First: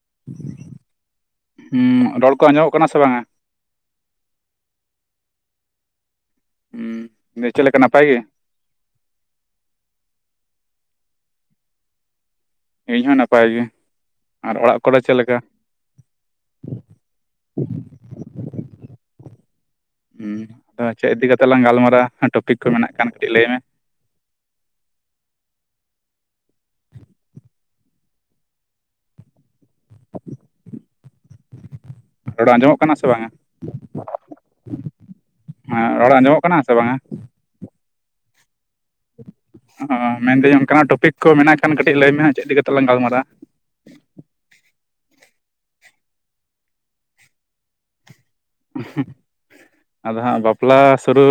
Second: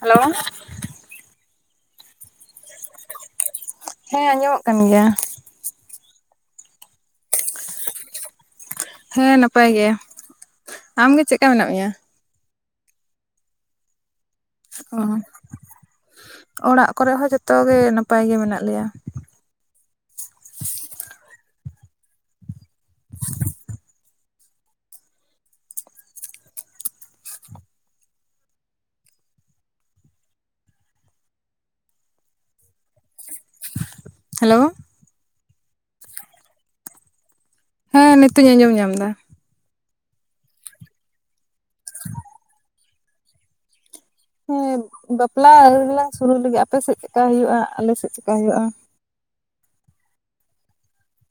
Hello, ᱦᱩᱸ ᱨᱚᱲ ᱠᱚ ᱟᱸᱡᱚᱢᱚᱜ ᱠᱟᱱᱟ ᱥᱮ ᱵᱟᱝᱟ? ᱦᱮᱸ ᱟᱸᱡᱚᱢᱚᱜ ᱠᱟᱱ ᱜᱮᱭᱟ᱾ ᱦᱩᱸ ᱫᱮ ᱪᱮᱫ ᱞᱮᱠᱟ ᱱᱟᱯᱟᱭ ᱜᱮ, ᱦᱮᱸ ᱱᱟᱯᱟᱭ ᱜᱮ ᱟᱢ ᱜᱮ ᱪᱮᱫᱠᱟ ᱢᱮᱱᱟᱜ ᱢᱮᱭᱟ? ᱤᱧ ᱦᱚᱸ ᱱᱟᱯᱟᱭ ᱜᱮ᱾ ᱟᱨ ᱚᱲᱟᱜ ᱠᱚᱨᱮ ᱪᱮᱫ ᱞᱮᱠᱟ? ᱚ ᱚᱲᱟᱜ ᱠᱚᱨᱮᱜ ᱦᱚᱸ ᱡᱷᱚᱛᱚ ᱜᱮ ᱱᱟᱯᱟᱭ ᱜᱮ ᱢᱮᱱᱟᱜ ᱞᱮᱭᱟ᱾ ᱦᱩᱸ ᱟᱫᱚ ᱪᱮᱫ ᱤᱫᱤ ᱠᱟᱛᱮᱜ ᱞᱟᱝ ᱜᱟᱞᱢᱟᱨᱟᱭᱟ ᱴᱚᱯᱤᱠ ᱠᱚ ᱢᱮᱱᱟᱜ ᱠᱷᱟᱱ ᱠᱟᱹᱴᱤᱜ ᱞᱟᱹᱭ ᱢᱮ᱾ ᱨᱚᱲ ᱟᱸᱡᱚᱢᱚᱜ ᱠᱟᱱᱟ ᱥᱮ ᱵᱟᱝᱟ? ᱦᱮᱞᱳ, ᱦᱮᱸ ᱨᱚᱲ ᱟᱸᱡᱚᱢᱚᱜ ᱠᱟᱱᱟ ᱥᱮ ᱵᱟᱝᱟ, ᱦᱮᱸ ᱱᱤᱛᱚᱜ ᱤᱧ ᱟᱸᱡᱚᱢ ᱧᱟᱢ ᱫᱟ᱾ ᱚᱸ ᱢᱮᱱᱫᱟᱹᱧ ᱚᱱᱠᱟᱱᱟᱜ ᱴᱚᱯᱤᱠ ᱠᱚ ᱢᱮᱱᱟᱜ ᱠᱷᱟᱱ ᱠᱟᱹᱴᱤᱜ ᱞᱟᱹᱭᱢᱮ ᱦᱟᱸᱜ ᱪᱮᱫ ᱤᱫᱤ ᱠᱟᱛᱮᱞᱟᱝ ᱜᱟᱞᱢᱟᱨᱟᱜ-ᱟ᱾ ᱦᱮᱸ ᱵᱟᱯᱞᱟ ᱨᱮᱱᱟᱜ ᱥᱩᱨᱩ ᱞᱮᱜᱮ ᱟᱯᱮᱥᱮᱜ ᱪᱮᱠᱟ ᱦᱩᱭᱩᱜ-ᱟ ᱟᱞᱮᱥᱮᱜ ᱪᱮᱠᱟ ᱦᱩᱭᱩᱜ-ᱟ᱾ ᱟᱫᱚ ᱦᱟᱸᱜ ᱵᱟᱯᱞᱟ ᱥᱩᱨᱩ,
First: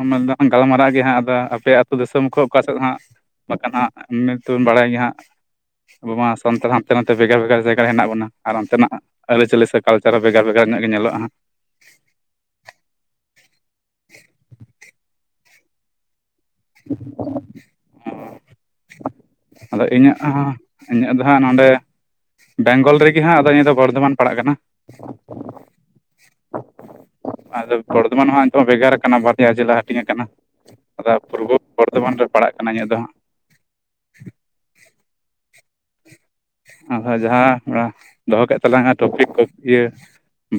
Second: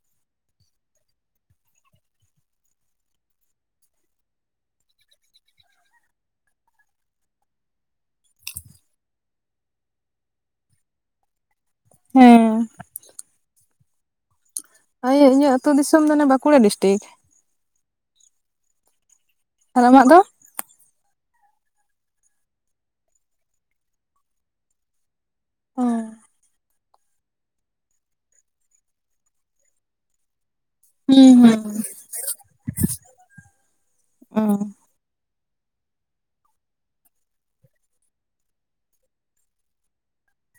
ᱚᱱᱟ ᱫᱚ ᱜᱟᱞᱢᱟᱨᱟᱜ ᱜᱮ ᱦᱟᱸᱜ ᱟᱫᱚ ᱟᱯᱮ ᱟᱹᱛᱩ ᱫᱤᱥᱚᱢ ᱠᱷᱚ ᱚᱠᱟ ᱥᱮᱜ ᱦᱟᱸᱜ? ᱵᱟᱠᱷᱟᱱ ᱦᱟᱸᱜ ᱮᱢᱱᱮᱛᱚᱧ ᱵᱟᱲᱟᱭ ᱜᱮ ᱦᱟᱸᱜ, ᱟᱵᱚ ᱢᱟ ᱥᱟᱱᱛᱟᱲ ᱦᱟᱱᱛᱮ ᱱᱟᱛᱮ ᱵᱷᱮᱜᱟᱨ ᱵᱷᱮᱜᱟᱨ ᱡᱟᱭᱜᱟ ᱨᱮ ᱦᱮᱱᱟᱜ ᱵᱚᱱᱟ ᱟᱨ ᱚᱱᱛᱮᱱᱟᱜ? ᱟᱹᱨᱤᱪᱟᱹᱞᱤ ᱥᱮ ᱠᱟᱞᱪᱟᱨ ᱦᱚᱸ ᱵᱷᱮᱜᱟᱨ ᱵᱷᱮᱜᱟᱨ ᱧᱚᱜ ᱜᱮ ᱧᱮᱞᱚᱜ-ᱟ ᱦᱟᱸᱜ᱾ ᱦᱮᱸ, [unintelligible] ᱦᱳᱭ ᱤᱧᱟᱹᱜ ᱟᱹᱛᱩ ᱫᱤᱥᱚᱢ ᱫᱚ ᱚᱱᱮ ᱵᱟᱸᱠᱩᱲᱟ ᱰᱤᱥᱴᱤᱠ᱾ ᱟᱨ ᱟᱫᱚ ᱟᱢᱟᱜ ᱤᱧᱟᱹᱜ ᱫᱚ ᱦᱚᱸ, ᱤᱧᱟᱹᱜ ᱫᱚ ᱦᱟᱸᱜ ᱱᱚᱸᱰᱮ ᱵᱮᱝᱜᱚᱞ ᱨᱮᱜᱮ ᱦᱟᱸᱜ ᱟᱫᱚ ᱤᱧᱟᱹᱜ ᱫᱚ ᱵᱚᱨᱫᱷᱚᱢᱟᱱ ᱯᱟᱲᱟᱜ ᱠᱟᱱᱟ᱾ ᱦᱚᱸ ᱟᱫᱚ ᱵᱚᱨᱫᱷᱚᱢᱟᱱ ᱦᱚᱸ ᱦᱟᱸᱜ ᱡᱮᱢᱚᱱ ᱵᱷᱮᱜᱟᱨ ᱟᱠᱟᱱᱟ ᱵᱟᱨᱭᱟ ᱡᱮᱞᱟ ᱦᱟᱹᱴᱤᱧ ᱟᱠᱟᱱᱟ ᱟᱫᱚ ᱦᱩᱸ ᱯᱩᱨᱵᱚ ᱵᱚᱨᱫᱷᱚᱢᱟᱱ ᱨᱮ, ᱯᱟᱲᱟᱜ ᱠᱟᱱᱟ ᱤᱧᱟᱹᱜ ᱫᱚ ᱦᱟᱸᱜ ᱚ ᱟᱫᱚ ᱡᱟᱦᱟᱸ ᱚᱱᱟ ᱫᱚᱦᱚ ᱠᱮᱫ ᱛᱟᱞᱟᱝᱟ ᱴᱚᱯᱤᱠ ᱠᱚ ᱤᱭᱟᱹ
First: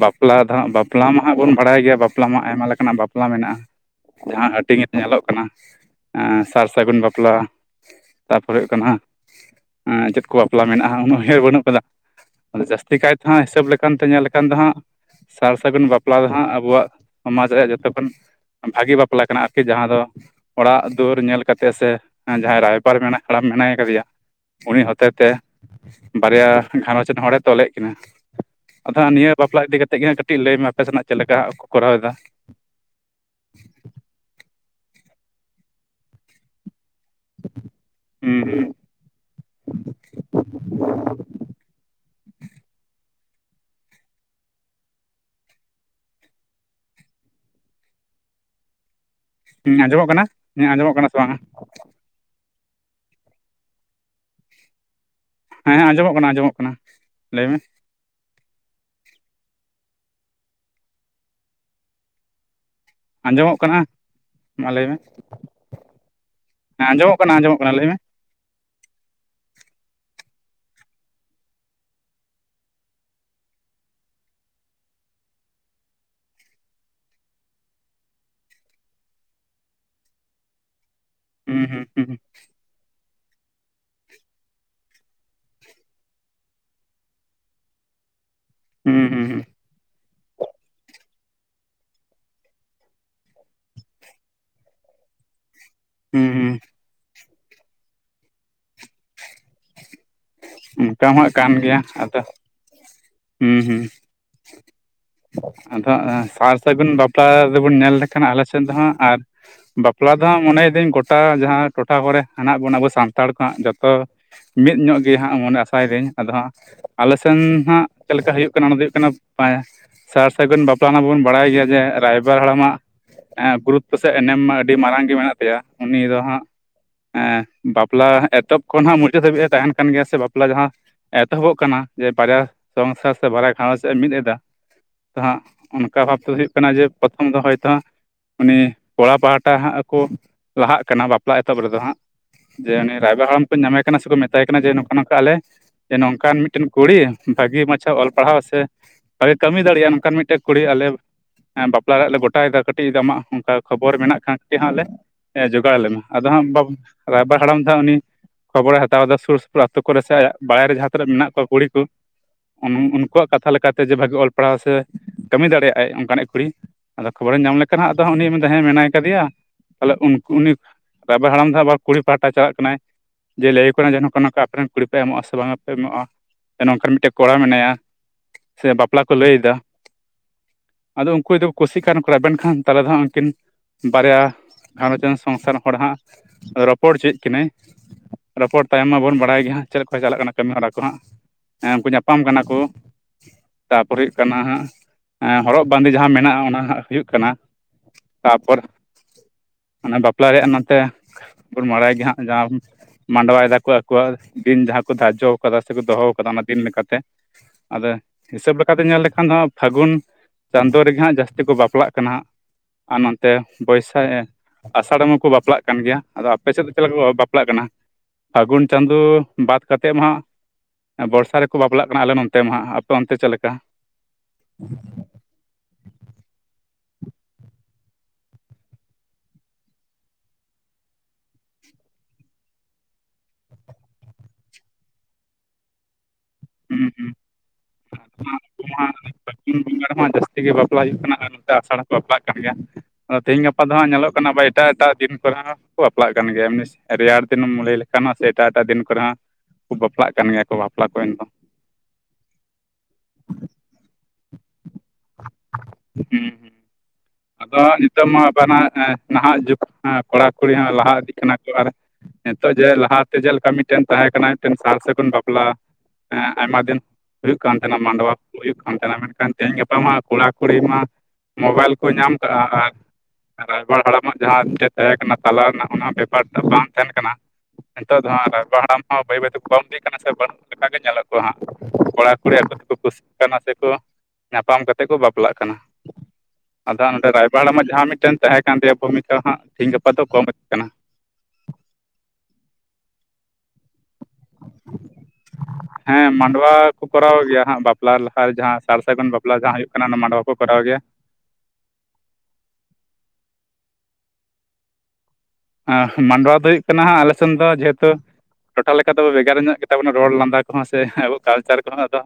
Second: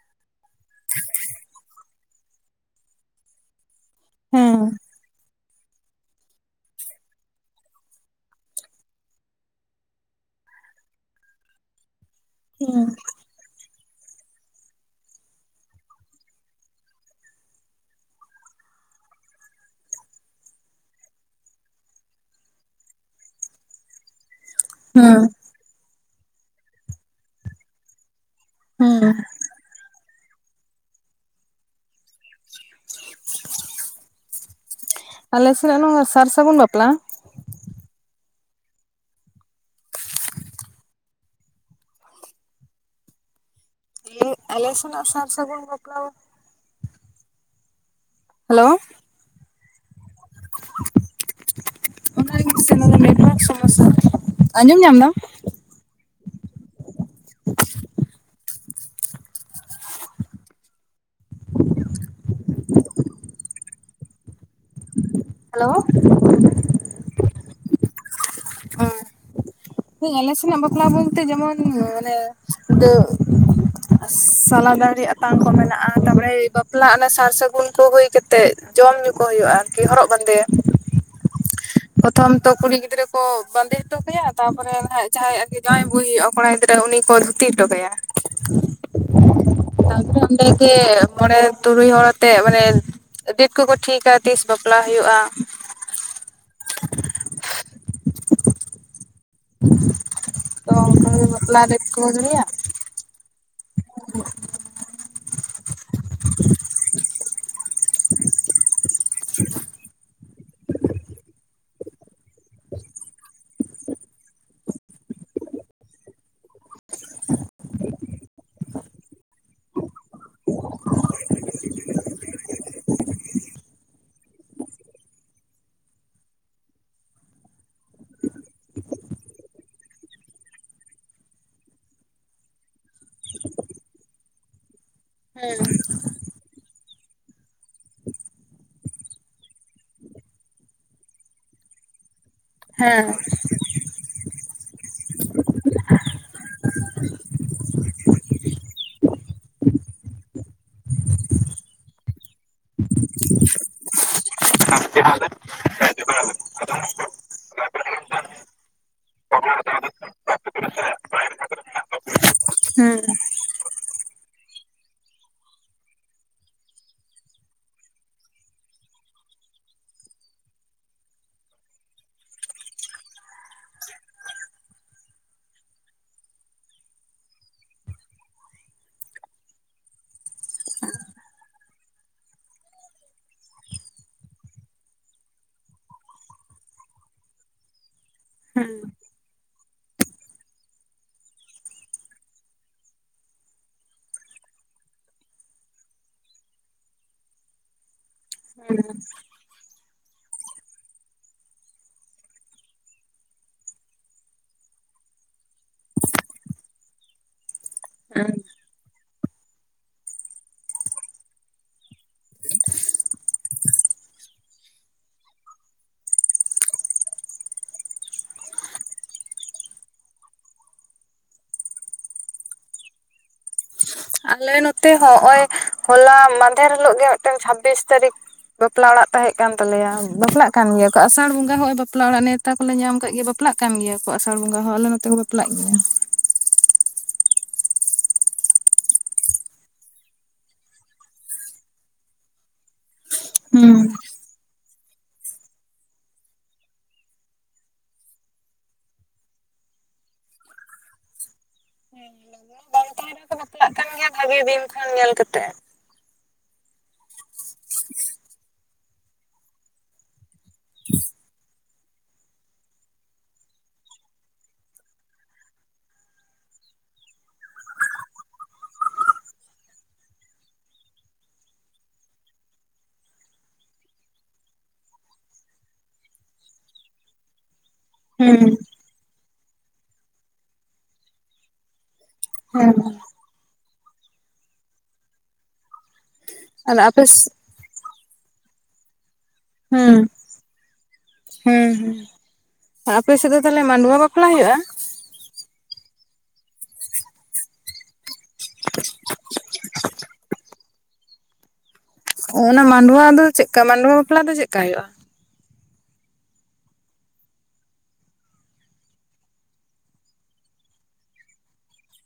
ᱵᱟᱯᱞᱟ ᱟᱫᱚ ᱦᱟᱜ ᱵᱟᱯᱞᱟ ᱢᱟ ᱦᱟᱸᱜ ᱵᱚᱱ ᱵᱟᱲᱟᱭ ᱜᱮᱭᱟ ᱵᱟᱯᱞᱟ ᱢᱟ ᱟᱭᱢᱟ ᱞᱮᱠᱟᱱᱟᱜ ᱵᱟᱯᱞᱟ ᱢᱮᱱᱟᱜᱼᱟ᱾ ᱡᱟᱦᱟᱸ ᱦᱮᱸ ᱦᱟᱹᱴᱤᱧ ᱨᱮ ᱧᱮᱞᱚᱜ ᱠᱟᱱᱟ᱾ ᱥᱟᱨ ᱥᱟᱹᱜᱩᱱ ᱵᱟᱯᱞᱟ ᱛᱟᱯᱚᱨᱮ ᱦᱩᱭᱩᱜ ᱠᱟᱱᱟ ᱪᱮᱫ ᱠᱚ ᱵᱟᱯᱞᱟ ᱢᱮᱱᱟᱜ-ᱟ᱾ ᱩᱱᱟᱹᱜ ᱩᱭᱦᱟᱹᱨ ᱵᱟᱹᱱᱩᱜ ᱠᱟᱫᱟ ᱟᱫᱚ ᱦᱮᱸ ᱡᱟᱹᱥᱛᱤ ᱠᱟᱭᱛᱮᱦᱟᱸᱜᱟᱜ ᱦᱤᱥᱟᱹᱵ ᱞᱮᱠᱟᱱ ᱛᱚ ᱧᱮᱞ ᱞᱮᱠᱷᱟᱱ ᱫᱚ ᱦᱟᱸᱜ ᱥᱟᱨ ᱥᱟᱹᱜᱩᱱ ᱵᱟᱯᱞᱟ ᱫᱚ ᱦᱟᱸᱜ ᱟᱵᱚᱣᱟᱜ ᱥᱚᱢᱟᱡᱽ ᱨᱮᱭᱟᱜ ᱡᱷᱚᱛᱚ ᱠᱷᱚᱱ ᱵᱷᱟᱹᱜᱤ ᱵᱟᱯᱞᱟ ᱠᱟᱱᱟ ᱟᱨᱠᱤ ᱡᱟᱦᱟᱸ ᱫᱚ ᱚᱲᱟᱜ ᱫᱩᱣᱟᱹᱨ ᱧᱮᱞ ᱠᱟᱛᱮ ᱥᱮ ᱡᱟᱦᱟᱸᱭ ᱨᱟᱭᱵᱟᱨ ᱢᱮᱱᱟᱭ ᱦᱟᱲᱟᱢ ᱢᱮᱱᱟᱭ ᱠᱟᱫᱮᱭᱟ᱾ ᱩᱱᱤ ᱦᱚᱛᱮ ᱛᱮ ᱵᱟᱨᱭᱟ ᱜᱷᱟᱨᱚᱸᱡᱽ ᱨᱮᱱ ᱦᱚᱲ ᱮ ᱛᱚᱞᱮᱫ ᱠᱤᱱᱟᱹ᱾ ᱟᱫᱚ ᱦᱮᱸ ᱦᱟᱸᱜ ᱱᱤᱭᱟᱹ ᱵᱟᱯᱞᱟ ᱤᱫᱤ ᱠᱟᱛᱮᱫ ᱜᱮ ᱦᱟᱸᱜ ᱠᱟᱹᱴᱤᱡ ᱞᱟᱹᱭ ᱢᱮ ᱟᱯᱮ ᱥᱮᱱᱟᱜ ᱪᱮᱫ ᱞᱮᱠᱟ ᱠᱚᱨᱟᱣ ᱮᱫᱟ᱾ [inaudible] ᱟᱞᱮ ᱥᱮᱱᱟᱜ ᱱᱚᱣᱟ ᱥᱟᱨ ᱥᱟᱹᱜᱩᱱ ᱵᱟᱯᱞᱟ ᱦᱮᱸ [inaudible] [inaudible] ᱟᱞᱮ ᱥᱮᱱᱟᱜ ᱥᱟᱨ ᱥᱟᱹᱜᱩᱱ ᱵᱟᱯᱞᱟ ᱫᱚ ᱦᱮᱞᱳ ᱦᱮᱸ ᱟᱸᱡᱚᱢᱚᱜ ᱠᱟᱱᱟ ᱤᱧᱟᱜ ᱟᱸᱡᱚᱢᱚᱜ ᱠᱟᱱᱟ ᱥᱮ ᱵᱟᱝᱼᱟ? ᱚᱱᱟ ᱜᱮᱥᱮ ᱱᱚᱰᱮ ᱱᱮᱴᱣᱟᱨᱠ ᱥᱚᱢᱚᱥᱥᱟ ᱟᱸᱡᱚᱢ ᱧᱟᱢ ᱫᱟᱢ? ᱦᱮᱸ ᱦᱮᱸ ᱟᱸᱡᱚᱢᱚᱜ ᱠᱟᱱᱟ ᱟᱸᱡᱚᱢᱚᱜ ᱠᱟᱱᱟ ᱞᱟᱹᱭ ᱢᱮ ᱾ [inaudible] ᱟᱸᱡᱚᱢᱚᱜ ᱠᱟᱱᱟ ᱢᱟ ᱞᱟᱹᱭ ᱢᱮ ᱾ ᱦᱮᱞᱳ ᱦᱮᱸ ᱟᱸᱡᱚᱢᱚᱜ ᱠᱟᱱᱟ ᱟᱸᱢᱚᱢᱚᱜ ᱠᱟᱱᱟ ᱞᱟᱹᱭ ᱢᱮ᱾ ᱦᱩᱸ ᱟᱞᱮ ᱥᱮᱱᱟᱜ ᱵᱟᱯᱞᱟ ᱵᱚᱞᱛᱮ ᱡᱮᱢᱚᱱ ᱢᱟᱱᱮ ᱫᱟᱹ ᱥᱟᱞᱟ ᱫᱟᱲᱦᱤ ᱟᱛᱟᱝ ᱠᱚ ᱢᱮᱱᱟᱜᱼᱟ᱾ ᱛᱟᱯᱚᱨᱮ ᱵᱟᱯᱞᱟ ᱚᱱᱟ ᱥᱟᱨ ᱥᱟᱹᱜᱩᱱ ᱠᱚ ᱦᱳᱭ ᱠᱟᱛᱮ᱾ ᱛᱮ ᱡᱚᱢ ᱧᱩ ᱠᱚ ᱦᱳᱭᱳᱜᱼᱟ ᱟᱨᱠᱤ ᱦᱚᱨᱚᱜ ᱵᱟᱸᱫᱮ ᱦᱩᱸ ᱦᱩᱸ ᱯᱨᱚᱛᱷᱚᱢ ᱛᱚ ᱠᱩᱲᱤ ᱜᱤᱫᱽᱨᱟᱹ ᱠᱚ ᱠᱚ ᱵᱟᱸᱫᱮ ᱦᱚᱴᱚ ᱠᱟᱭᱟ ᱛᱟᱯᱚᱨᱮ ᱱᱟᱦᱟᱸᱜ ᱡᱟᱦᱟᱸᱭ ᱟᱨᱠᱤ ᱡᱟᱶᱟᱭ ᱟᱹᱜᱩᱭ ᱦᱩᱭᱩᱜᱼᱟ ᱠᱚᱲᱟ ᱜᱤᱫᱽᱨᱟᱹ ᱩᱱᱤ ᱠᱚ ᱫᱷᱩᱛᱤ ᱦᱚᱴᱚ ᱠᱟᱭᱟ [inaudible] ᱦᱩᱸ ᱦᱩᱸ ᱦᱩᱸ ᱛᱟᱨᱯᱚᱨ ᱚᱸᱰᱮ ᱜᱮ ᱢᱚᱬᱮ ᱛᱩᱨᱩᱭ ᱦᱚᱲ ᱟᱛᱮᱜ ᱢᱟᱱᱮ ᱰᱮᱴ ᱠᱚᱠᱚ ᱴᱷᱤᱠᱟ ᱛᱤᱥ ᱵᱟᱯᱞᱟ ᱦᱩᱭᱩᱜᱼᱟ ᱦᱩᱸ ᱦᱩᱸ ᱛᱚ ᱚᱱᱠᱟ ᱜᱮ ᱦᱚᱸ ᱠᱟᱱ ᱵᱟᱯᱞᱟ ᱰᱮᱴ ᱜᱮᱭᱟ ᱠᱚ ᱟᱫᱚ ᱫᱚᱦᱚᱭᱟ ᱦᱩᱸ ᱦᱩᱸ [inaudible] ᱟᱫᱚ ᱥᱟᱨ ᱥᱟᱹᱜᱩᱱ ᱵᱟᱯᱞᱟ ᱨᱮᱵᱚᱱ ᱧᱮᱞ ᱞᱮᱠᱷᱟᱱ ᱟᱞᱮ ᱥᱮᱫ ᱫᱚ ᱦᱟᱸᱜ ᱟᱨ ᱵᱟᱯᱞᱟ ᱵᱟᱯᱞᱟ ᱫᱚ ᱦᱟᱸᱜ ᱢᱚᱱᱮᱭ ᱫᱤᱧ ᱜᱚᱴᱟ ᱡᱟᱦᱟᱸ ᱴᱚᱴᱷᱟ ᱠᱚᱨᱮ ᱦᱮᱱᱟᱜ ᱵᱚᱱᱟ ᱟᱵᱚ ᱥᱟᱱᱛᱟᱲ ᱠᱚ ᱦᱟᱸᱜ ᱡᱷᱚᱛᱚ ᱢᱤᱫ ᱧᱚᱜ ᱜᱮ ᱦᱟᱸᱜ ᱢᱚᱱᱮ ᱟᱥᱟᱭ ᱫᱤᱧ ᱟᱫᱚ ᱦᱟᱸᱜ ᱟᱞᱮ ᱥᱮᱱ ᱦᱟᱸᱜ ᱪᱮᱫ ᱞᱮᱠᱟ ᱦᱩᱭᱩᱜ ᱠᱟᱱᱟ ᱚᱱᱟ ᱫᱚ ᱦᱩᱭᱩᱜ ᱠᱟᱱᱟ ᱯᱟᱭᱟ ᱥᱟᱨ ᱥᱟᱹᱜᱩᱱ ᱵᱟᱯᱞᱟ ᱨᱮᱱᱟᱜ ᱵᱚᱱ ᱵᱟᱲᱟᱭ ᱜᱮᱭᱟ ᱡᱮ ᱨᱟᱭᱵᱟᱨ ᱦᱟᱲᱟᱢᱟᱜ ᱮᱸ ᱜᱩᱨᱩᱛᱛᱚ ᱥᱮ ᱮᱱᱮᱢ ᱢᱟ ᱟᱹᱰᱤ ᱢᱟᱨᱟᱝ ᱜᱮ ᱢᱮᱱᱟᱜ ᱛᱟᱭᱟ ᱩᱱᱤ ᱫᱚ ᱦᱟᱸᱜ ᱮᱸ ᱵᱟᱯᱞᱟ ᱮᱛᱚᱦᱚᱵ ᱠᱷᱚᱱ ᱦᱟᱸᱜ ᱢᱩᱪᱟᱹᱫ ᱫᱷᱟᱹᱵᱤᱡ ᱮ ᱛᱟᱦᱮᱱ ᱠᱟᱱ ᱜᱮᱭᱟ ᱥᱮ ᱵᱟᱯᱞᱟ ᱡᱟᱦᱟᱸ ᱮᱛᱚᱦᱚᱵᱚᱜ ᱠᱟᱱᱟ ᱡᱮ ᱵᱟᱨᱭᱟ ᱥᱚᱝᱥᱟᱨ ᱥᱮ ᱵᱟᱨᱟᱭ ᱜᱷᱟᱨᱚᱸᱡᱽ ᱮ ᱢᱤᱫ ᱮᱫᱟ ᱛᱚ ᱦᱟᱸᱜ ᱦᱮᱸ ᱚᱱᱠᱟ ᱵᱷᱟᱵᱛᱮ ᱦᱩᱭᱩᱜ ᱠᱟᱱᱟ ᱡᱮ ᱯᱨᱚᱛᱷᱚᱢ ᱫᱚ ᱦᱚᱭᱛᱚ ᱦᱟᱸᱜ ᱩᱱᱤ ᱠᱚᱲᱟ ᱯᱟᱦᱟᱴᱟ ᱦᱟᱸᱜ ᱟᱠᱚ ᱞᱟᱦᱟᱜ ᱠᱟᱱᱟ ᱵᱟᱯᱞᱟ ᱮᱛᱚᱦᱚᱵ ᱨᱮᱫᱚ ᱦᱟᱸᱜ ᱾ ᱡᱮ ᱩᱱᱤ ᱦᱮᱸ ᱨᱟᱭᱵᱟᱲ ᱦᱟᱲᱟᱢ ᱠᱚ ᱧᱟᱢᱮ ᱠᱟᱱᱟ ᱥᱮᱠᱚ ᱢᱮᱛᱟᱭ ᱠᱟᱱᱟ ᱡᱮ ᱱᱚᱝᱠᱟ ᱱᱚᱝᱠᱟ ᱟᱞᱮ ᱱᱚᱝᱠᱟᱱ ᱢᱤᱫᱴᱮᱱ ᱠᱩᱲᱤ ᱵᱷᱟᱜᱤ ᱢᱟᱪᱷᱟ ᱚᱞ ᱯᱟᱲᱦᱟᱣ ᱥᱮ ᱵᱷᱟᱜᱮ ᱠᱟᱹᱢᱤ ᱫᱟᱲᱮᱭᱟᱜᱼᱟ ᱱᱚᱝᱠᱟᱱ ᱢᱤᱫᱴᱮᱱ ᱠᱩᱲᱤ ᱟᱞᱮ ᱮᱸ ᱵᱟᱯᱞᱟ ᱨᱮᱭᱟᱜ ᱞᱮ ᱜᱚᱴᱟᱭᱮᱫᱟ ᱠᱟᱹᱴᱤᱡ ᱟᱢᱟᱜ ᱚᱱᱠᱟ ᱠᱷᱚᱵᱚᱨ ᱢᱮᱱᱟᱜ ᱠᱷᱟᱱ ᱾ ᱠᱮ ᱦᱟᱸᱜ ᱞᱮ ᱮ ᱡᱚᱜᱟᱲ ᱟᱞᱮ ᱢᱮ ᱟᱫᱚ ᱦᱟᱸᱜ ᱵᱟᱯ ᱨᱟᱭᱵᱟᱨ ᱦᱟᱲᱟᱢ ᱫᱚ ᱦᱟᱸᱜ ᱩᱱᱤ ᱠᱷᱚᱵᱚᱨ ᱮ ᱦᱟᱛᱟᱣ ᱮᱫᱟ ᱥᱩᱲ ᱥᱩᱯᱩᱲ ᱟᱛᱳ ᱠᱚᱨᱮ ᱥᱮ ᱟᱭᱟᱜ ᱵᱟᱲᱟᱭ ᱨᱮ ᱡᱟᱦᱟᱸ ᱛᱤᱱᱹᱟᱜ ᱢᱮᱱᱟᱜ ᱠᱚᱣᱟ ᱠᱩᱲᱤ ᱠᱚ ᱾ ᱦᱩᱸ ᱩᱱ-ᱩᱱᱠᱩᱣᱟᱜ ᱠᱟᱛᱷᱟ ᱞᱮᱠᱟᱛᱮ ᱡᱮ ᱵᱷᱟᱜᱤ ᱚᱞ ᱯᱟᱲᱦᱟᱣ ᱥᱮ ᱠᱟᱹᱢᱤ ᱫᱟᱲᱮᱭᱟᱜ ᱟᱭ ᱚᱱᱠᱟᱱᱤᱡ ᱠᱩᱲᱤ ᱟᱫᱚ ᱠᱷᱚᱵᱚᱨᱮ ᱧᱟᱢ ᱞᱮᱠᱷᱟᱱ ᱦᱟᱸᱜ ᱟᱫᱚ ᱩᱱᱤ ᱢᱮᱱᱫᱟ ᱦᱮᱸ ᱢᱮᱱᱟᱭ ᱠᱟᱫᱮᱭᱟ ᱾ ᱛᱟᱦᱚᱞᱮ ᱩᱱ-ᱩᱱᱤ ᱨᱟᱭᱵᱟᱲ ᱦᱟᱲᱟᱢ ᱫᱚ ᱟᱵᱟᱨ ᱠᱩᱲᱤ ᱯᱟᱦᱴᱟ ᱪᱟᱞᱟᱜ ᱠᱟᱱᱟᱭ ᱾ ᱡᱮ ᱞᱟᱹᱭᱟ ᱠᱟᱱᱟ ᱡᱮ ᱱᱚᱠᱟ ᱱᱚᱝᱠᱟ ᱟᱯᱮ ᱨᱮᱱ ᱠᱩᱲᱤ ᱯᱮ ᱮᱢᱚᱜᱼᱟ ᱥᱮ ᱵᱟᱝ ᱯᱮ ᱮᱢᱚᱜᱼᱟ ᱡᱮ ᱱᱚᱝᱠᱟᱱ ᱢᱮᱫᱴᱮᱱ ᱠᱚᱲᱟ ᱢᱮᱱᱟᱭᱟ, ᱥᱮ ᱵᱟᱯᱞᱟ ᱠᱚ ᱞᱟᱹᱭ ᱮᱫᱟ ᱾ ᱟᱫᱚ ᱩᱝᱠᱩ ᱡᱩᱫᱤ ᱠᱚ ᱠᱩᱥᱤᱜ ᱠᱷᱟᱱ ᱥᱮ ᱨᱮᱵᱮᱱ ᱠᱷᱟᱱ ᱛᱟᱦᱚᱞᱮ ᱫᱚ ᱦᱟᱸᱜ ᱩᱱᱠᱤᱱ ᱵᱟᱨᱭᱟ ᱜᱷᱟᱨᱚᱸᱡᱽ ᱨᱮᱱ ᱥᱚᱝᱥᱟᱨ ᱦᱚᱲ ᱦᱟᱸᱜ ᱨᱚᱯᱚᱲ ᱦᱚᱪᱚᱭᱮᱫ ᱠᱤᱱᱟᱹᱭ ᱾ ᱨᱚᱯᱚᱲ ᱛᱟᱭᱚᱢ ᱢᱟᱵᱚᱱ ᱵᱟᱲᱟᱭ ᱜᱮᱭᱟ ᱦᱟᱸᱜ ᱪᱮᱫ ᱞᱮᱠᱟ ᱪᱟᱞᱟᱜ ᱠᱟᱱᱟ ᱠᱟᱹᱢᱤ ᱦᱚᱨᱟ ᱠᱚ ᱦᱟᱸᱜ ᱾ ᱦᱮᱸ, ᱩᱱᱠᱩ ᱧᱟᱯᱟᱢ ᱠᱟᱱᱟ ᱠᱚ ᱾ ᱛᱟᱯᱚᱨᱮ ᱦᱩᱭᱩᱜ ᱠᱟᱱᱟ ᱦᱟᱸᱜ ᱮ ᱦᱚᱨᱚᱜ ᱵᱟᱸᱫᱮ ᱡᱟᱦᱟᱸ ᱢᱮᱱᱟᱜᱼᱟ ᱚᱱᱟ ᱦᱟᱸ ᱦᱩᱭᱩᱜ ᱠᱟᱱᱟ ᱾ ᱛᱟᱯᱚᱨ ᱚᱱᱮ ᱵᱟᱯᱞᱟ ᱨᱮᱭᱟᱜ ᱱᱚᱛᱮ ᱵᱚᱱ ᱢᱟᱲᱟᱭ ᱜᱮ ᱦᱟᱸᱜ ᱡᱟᱦᱟᱸ ᱢᱟᱰᱣᱟᱭ ᱫᱟᱠᱚ ᱟᱠᱚᱣᱟᱜ ᱫᱤᱱ ᱡᱟᱦᱟᱸ ᱠᱚ ᱫᱟᱨᱡᱚ ᱠᱟᱫᱟ ᱥᱮ ᱫᱚᱦᱚ ᱠᱚᱫᱚ ᱚᱱᱟ ᱫᱤᱱ ᱞᱮᱠᱟᱛᱮ, ᱟᱫᱚ ᱦᱤᱥᱟᱹᱵᱽ ᱞᱮᱠᱟᱛᱮ ᱧᱮᱞ ᱞᱮᱠᱷᱟᱱ ᱫᱚ ᱦᱟᱸᱜ ᱯᱷᱟᱹᱜᱩᱱ ᱪᱟᱸᱫᱚ ᱨᱮᱜᱮ ᱦᱟᱸᱜ ᱡᱟᱹᱥᱛᱤ ᱠᱚ ᱵᱟᱯᱞᱟᱜ ᱠᱟᱱᱟ ᱦᱟᱸᱜ, ᱟᱨ ᱱᱚᱸᱛᱮ ᱵᱳᱭᱥᱟ ᱮ ᱟᱥᱟᱲ ᱨᱮ ᱢᱟ ᱠᱚ ᱵᱟᱯᱞᱟᱜ ᱠᱟᱱ ᱜᱮᱭᱟ ᱾ ᱟᱫᱚ ᱟᱯᱮ ᱥᱮᱫ ᱫᱚ ᱪᱮᱫ ᱞᱮᱠᱟ ᱠᱚ ᱵᱟᱯᱞᱟᱜ ᱠᱟᱱᱟ? ᱯᱷᱟᱹᱜᱩᱱ ᱪᱟᱸᱫᱳ ᱵᱟᱫᱽ ᱠᱟᱛᱮᱫ ᱢᱟ ᱦᱟᱸᱜ ᱵᱚᱨᱥᱟ ᱨᱮᱠᱚ ᱵᱟᱯᱞᱟᱜ ᱠᱟᱱᱟ ᱟᱞᱮ ᱱᱚᱱᱛᱮ ᱢᱟ ᱦᱟᱸᱜ ᱾ ᱟᱯᱮ ᱚᱱᱛᱮ ᱪᱮᱫ ᱞᱮᱠᱟ? ᱟᱞᱮ ᱱᱚᱛᱮ ᱦᱚᱸ ᱦᱚᱜᱼᱚᱭ ᱦᱚᱞᱟ ᱢᱟᱫᱷᱮᱨ ᱦᱤᱞᱳᱜ ᱜᱮ ᱢᱤᱫᱴᱟᱝ ᱪᱷᱟᱵᱵᱤᱥ ᱛᱟᱹᱨᱤᱠᱷ ᱵᱟᱯᱞᱟ ᱚᱲᱟᱜ ᱛᱟᱦᱮᱸᱜ ᱠᱟᱱ ᱛᱟᱞᱮᱭᱟ ᱾ ᱵᱟᱯᱞᱟᱜ ᱠᱟᱱ ᱜᱮᱭᱟ ᱠᱚ ᱟᱥᱟᱲ ᱵᱚᱸᱜᱟ ᱦᱚᱸᱜᱼᱚᱭ ᱵᱟᱯᱞᱟ ᱚᱲᱟᱜ ᱱᱮ ᱛᱟ ᱠᱚᱞᱮ ᱧᱟᱢ ᱠᱟᱜ ᱜᱮᱭᱟ, ᱵᱟᱯᱞᱟᱜ ᱠᱟᱱ ᱜᱮᱭᱟ ᱠᱚ ᱟᱥᱟᱲ ᱵᱚᱸᱜᱟ ᱦᱚᱸ ᱟᱞᱮ ᱱᱚᱛᱮ ᱠᱚ ᱵᱟᱯᱞᱟᱜ ᱜᱮᱭᱟ ᱾ ᱦᱩᱸ, ᱦᱩᱸ ᱾ ᱩᱱ ᱢᱟ ᱦᱟᱸᱜ [unintelligible] ᱵᱚᱸᱜᱟ ᱨᱮᱢᱟ ᱡᱟᱹᱥᱛᱤ ᱜᱮ ᱵᱟᱯᱞᱟ ᱦᱩᱭᱩᱜ ᱠᱟᱱᱟ ᱟᱨ ᱱᱚᱛᱮ ᱟᱥᱟᱲ ᱦᱚᱸᱠᱚ ᱵᱟᱯᱞᱟᱜ ᱠᱟᱱ ᱜᱮᱭᱟ ᱾ ᱟᱫᱚ ᱛᱮᱦᱮᱧ ᱜᱟᱯᱟ ᱫᱚ ᱦᱩᱸ ᱦᱟᱸᱜ ᱧᱮᱞᱚᱜ ᱠᱟᱱᱟ ᱵᱟᱭ ᱴᱟᱜ ᱮᱴᱟᱜ ᱫᱤᱱ ᱠᱚᱨᱮ ᱦᱚᱸ ᱠᱚ ᱵᱟᱯᱞᱟᱜ ᱠᱟᱱ ᱜᱮᱭᱟ, ᱮᱢᱱᱤ ᱨᱮᱭᱟᱲ ᱫᱤᱱ ᱮᱢ ᱞᱟᱹᱭ ᱞᱮᱠᱷᱟᱱ ᱥᱮ ᱮᱴᱟᱜ ᱮᱴᱟᱜ ᱫᱤᱱ ᱠᱚᱨᱮ ᱦᱚᱸ ᱠᱚ ᱵᱟᱯᱞᱟᱜ ᱠᱟᱱ ᱜᱮᱭᱟ ᱠᱚ ᱵᱟᱯᱞᱟ ᱠᱚᱨᱮᱱ ᱫᱚ ᱾ ᱢᱟ ᱵᱟᱝ ᱛᱟᱦᱮᱱ ᱨᱮᱠᱚ ᱵᱟᱛᱞᱟᱜ ᱠᱟᱱ ᱜᱮᱭᱟ ᱾ ᱵᱷᱟᱜᱮ ᱫᱤᱱ ᱠᱷᱚᱱ ᱧᱮᱞ ᱠᱟᱛᱮᱫ ᱾ ᱦᱩᱸ, ᱦᱩᱸ ᱾ ᱟᱫᱚ ᱱᱤᱛᱚᱜ ᱢᱟ ᱵᱟᱱᱟ ᱮ ᱱᱟᱦᱟᱜ ᱡᱩᱜᱽ ᱮᱸ ᱠᱚᱲᱟ ᱠᱩᱲᱤ ᱦᱚᱸ ᱞᱟᱦᱟ ᱤᱫᱤᱜ ᱠᱟᱱᱟ ᱠᱚ ᱟᱨ ᱱᱤᱛᱚᱜ ᱡᱮ ᱞᱟᱦᱟᱛᱮ ᱡᱮᱞᱮᱠᱟ ᱢᱤᱫᱴᱮᱱ ᱛᱟᱦᱮᱸ ᱠᱟᱱᱟ ᱢᱤᱫᱴᱮᱱ ᱥᱟᱨ ᱥᱟᱹᱜᱩᱱ ᱵᱟᱯᱞᱟ ᱾ ᱦᱮᱸ ᱟᱭᱢᱟ ᱫᱤᱱ ᱦᱩᱭᱩᱜ ᱠᱟᱱ ᱛᱟᱦᱮᱱᱟ ᱢᱟᱰᱣᱟ ᱠᱩ ᱦᱩᱭᱩᱜ ᱠᱟᱱ ᱛᱟᱦᱮᱱᱟ, ᱢᱮᱱᱠᱷᱟᱱ ᱛᱮᱦᱮᱧ ᱜᱟᱯᱟ ᱢᱟ ᱠᱚᱲᱟ ᱠᱩᱲᱤ ᱢᱟ ᱢᱳᱵᱟᱭᱤᱞ ᱠᱚ ᱧᱟᱢ ᱟᱠᱟᱜᱼᱟ ᱟᱨ ᱨᱟᱭᱵᱟᱨ ᱦᱟᱲᱟᱢᱟᱜ ᱡᱟᱦᱟᱸᱴᱮᱡ ᱛᱟᱦᱮᱸ ᱠᱟᱱᱟ ᱛᱟᱞᱟ ᱨᱮᱱᱟᱜ ᱚᱱᱟ ᱵᱮᱯᱟᱨ ᱴᱟᱜ ᱵᱟᱝ ᱛᱟᱦᱮᱱ ᱠᱟᱱᱟ ᱾ ᱱᱤᱛᱚᱜ ᱫᱚ ᱦᱟᱸᱜ ᱦᱩᱸ ᱨᱟᱭᱵᱟ ᱦᱟᱲᱟᱢ ᱦᱚᱸ ᱵᱟᱹᱭ ᱵᱟᱹᱭ ᱛᱮᱠᱚ ᱵᱟᱢ ᱤᱫᱤᱜ ᱠᱟᱱᱟ ᱥᱮ ᱵᱟᱹᱱᱩᱜ ᱞᱮᱠᱟᱜ ᱜᱮ ᱧᱮᱞᱚᱜ ᱠᱚᱣᱟ ᱦᱟᱸᱜ ᱾ ᱠᱚᱲᱟ ᱠᱩᱲᱤ ᱟᱠᱚ ᱛᱮᱠᱚ ᱠᱩᱥᱤᱜ ᱠᱟᱱᱟ ᱥᱮᱠᱚ ᱧᱟᱯᱟᱢ ᱠᱟᱛᱮ ᱠᱚ ᱵᱟᱯᱞᱟᱜ ᱠᱟᱱᱟ ᱾ ᱦᱮᱸ ᱟᱨ ᱟᱫᱚᱷᱟ ᱟᱯᱮ ᱱᱚᱸᱰᱮ ᱨᱟᱭᱵᱟᱨ ᱦᱟᱲᱟᱜ ᱡᱟᱦᱟᱸ ᱢᱤᱫᱴᱮᱱ ᱛᱟᱦᱮᱸ ᱠᱟᱱ ᱛᱟᱭᱟ ᱵᱷᱩᱢᱤᱠᱟ ᱦᱟᱸᱜ ᱛᱷᱤᱧ ᱜᱟᱯᱟ ᱦᱮᱸ ᱫᱚ ᱠᱚᱢ ᱦᱤᱡᱩᱜ ᱠᱟᱱᱟ ᱾ ᱦᱮᱸ ᱟᱯᱮ ᱥᱮᱫ ᱫᱚ ᱛᱟᱦᱚᱞᱮ ᱢᱟᱰᱣᱟ ᱵᱟᱯᱞᱟ ᱦᱩᱭᱩᱜᱼᱟ? ᱦᱮᱸ ᱢᱟᱰᱣᱟ ᱠᱚ ᱠᱚᱨᱟᱣ ᱜᱮᱭᱟ ᱦᱟᱸᱜ ᱵᱟᱯᱞᱟ ᱞᱟᱦᱟ ᱨᱮ ᱡᱟᱦᱟᱸ ᱥᱟᱨ ᱥᱟᱹᱜᱩᱱ ᱵᱟᱯᱞᱟ ᱡᱟᱦᱟᱸ ᱦᱩᱭᱩᱜ ᱠᱟᱱᱟ ᱚᱱᱟ ᱢᱟᱰᱣᱟ ᱠᱚ ᱠᱚᱨᱟᱣ ᱜᱮᱭᱟ ᱾ ᱚᱱᱟ ᱢᱟᱰᱣᱟ ᱫᱚ ᱪᱮᱫᱠᱟ ᱢᱟᱰᱣᱟ ᱵᱟᱯᱞᱟ ᱫᱚ ᱪᱮᱫ ᱠᱟ ᱦᱩᱭᱩᱜᱼᱟ? ᱢᱟᱰᱣᱟ ᱫᱚ ᱦᱩᱭᱩᱜ ᱠᱟᱱᱟᱸ ᱟᱞᱮ ᱥᱮᱱ ᱫᱚ ᱡᱮᱦᱮᱛᱩ ᱴᱚᱴᱷᱟ ᱞᱮᱠᱟ ᱫᱚᱚ ᱵᱷᱮᱜᱟᱨ ᱧᱚᱜ ᱜᱮᱛᱟᱵᱚᱱᱟ ᱨᱚᱲ ᱞᱟᱸᱫᱟ ᱠᱚᱦᱚᱸ ᱥᱮ ᱟᱵᱚ ᱠᱟᱞᱪᱟᱨ ᱠᱚᱦᱚᱸ ᱟᱫᱚ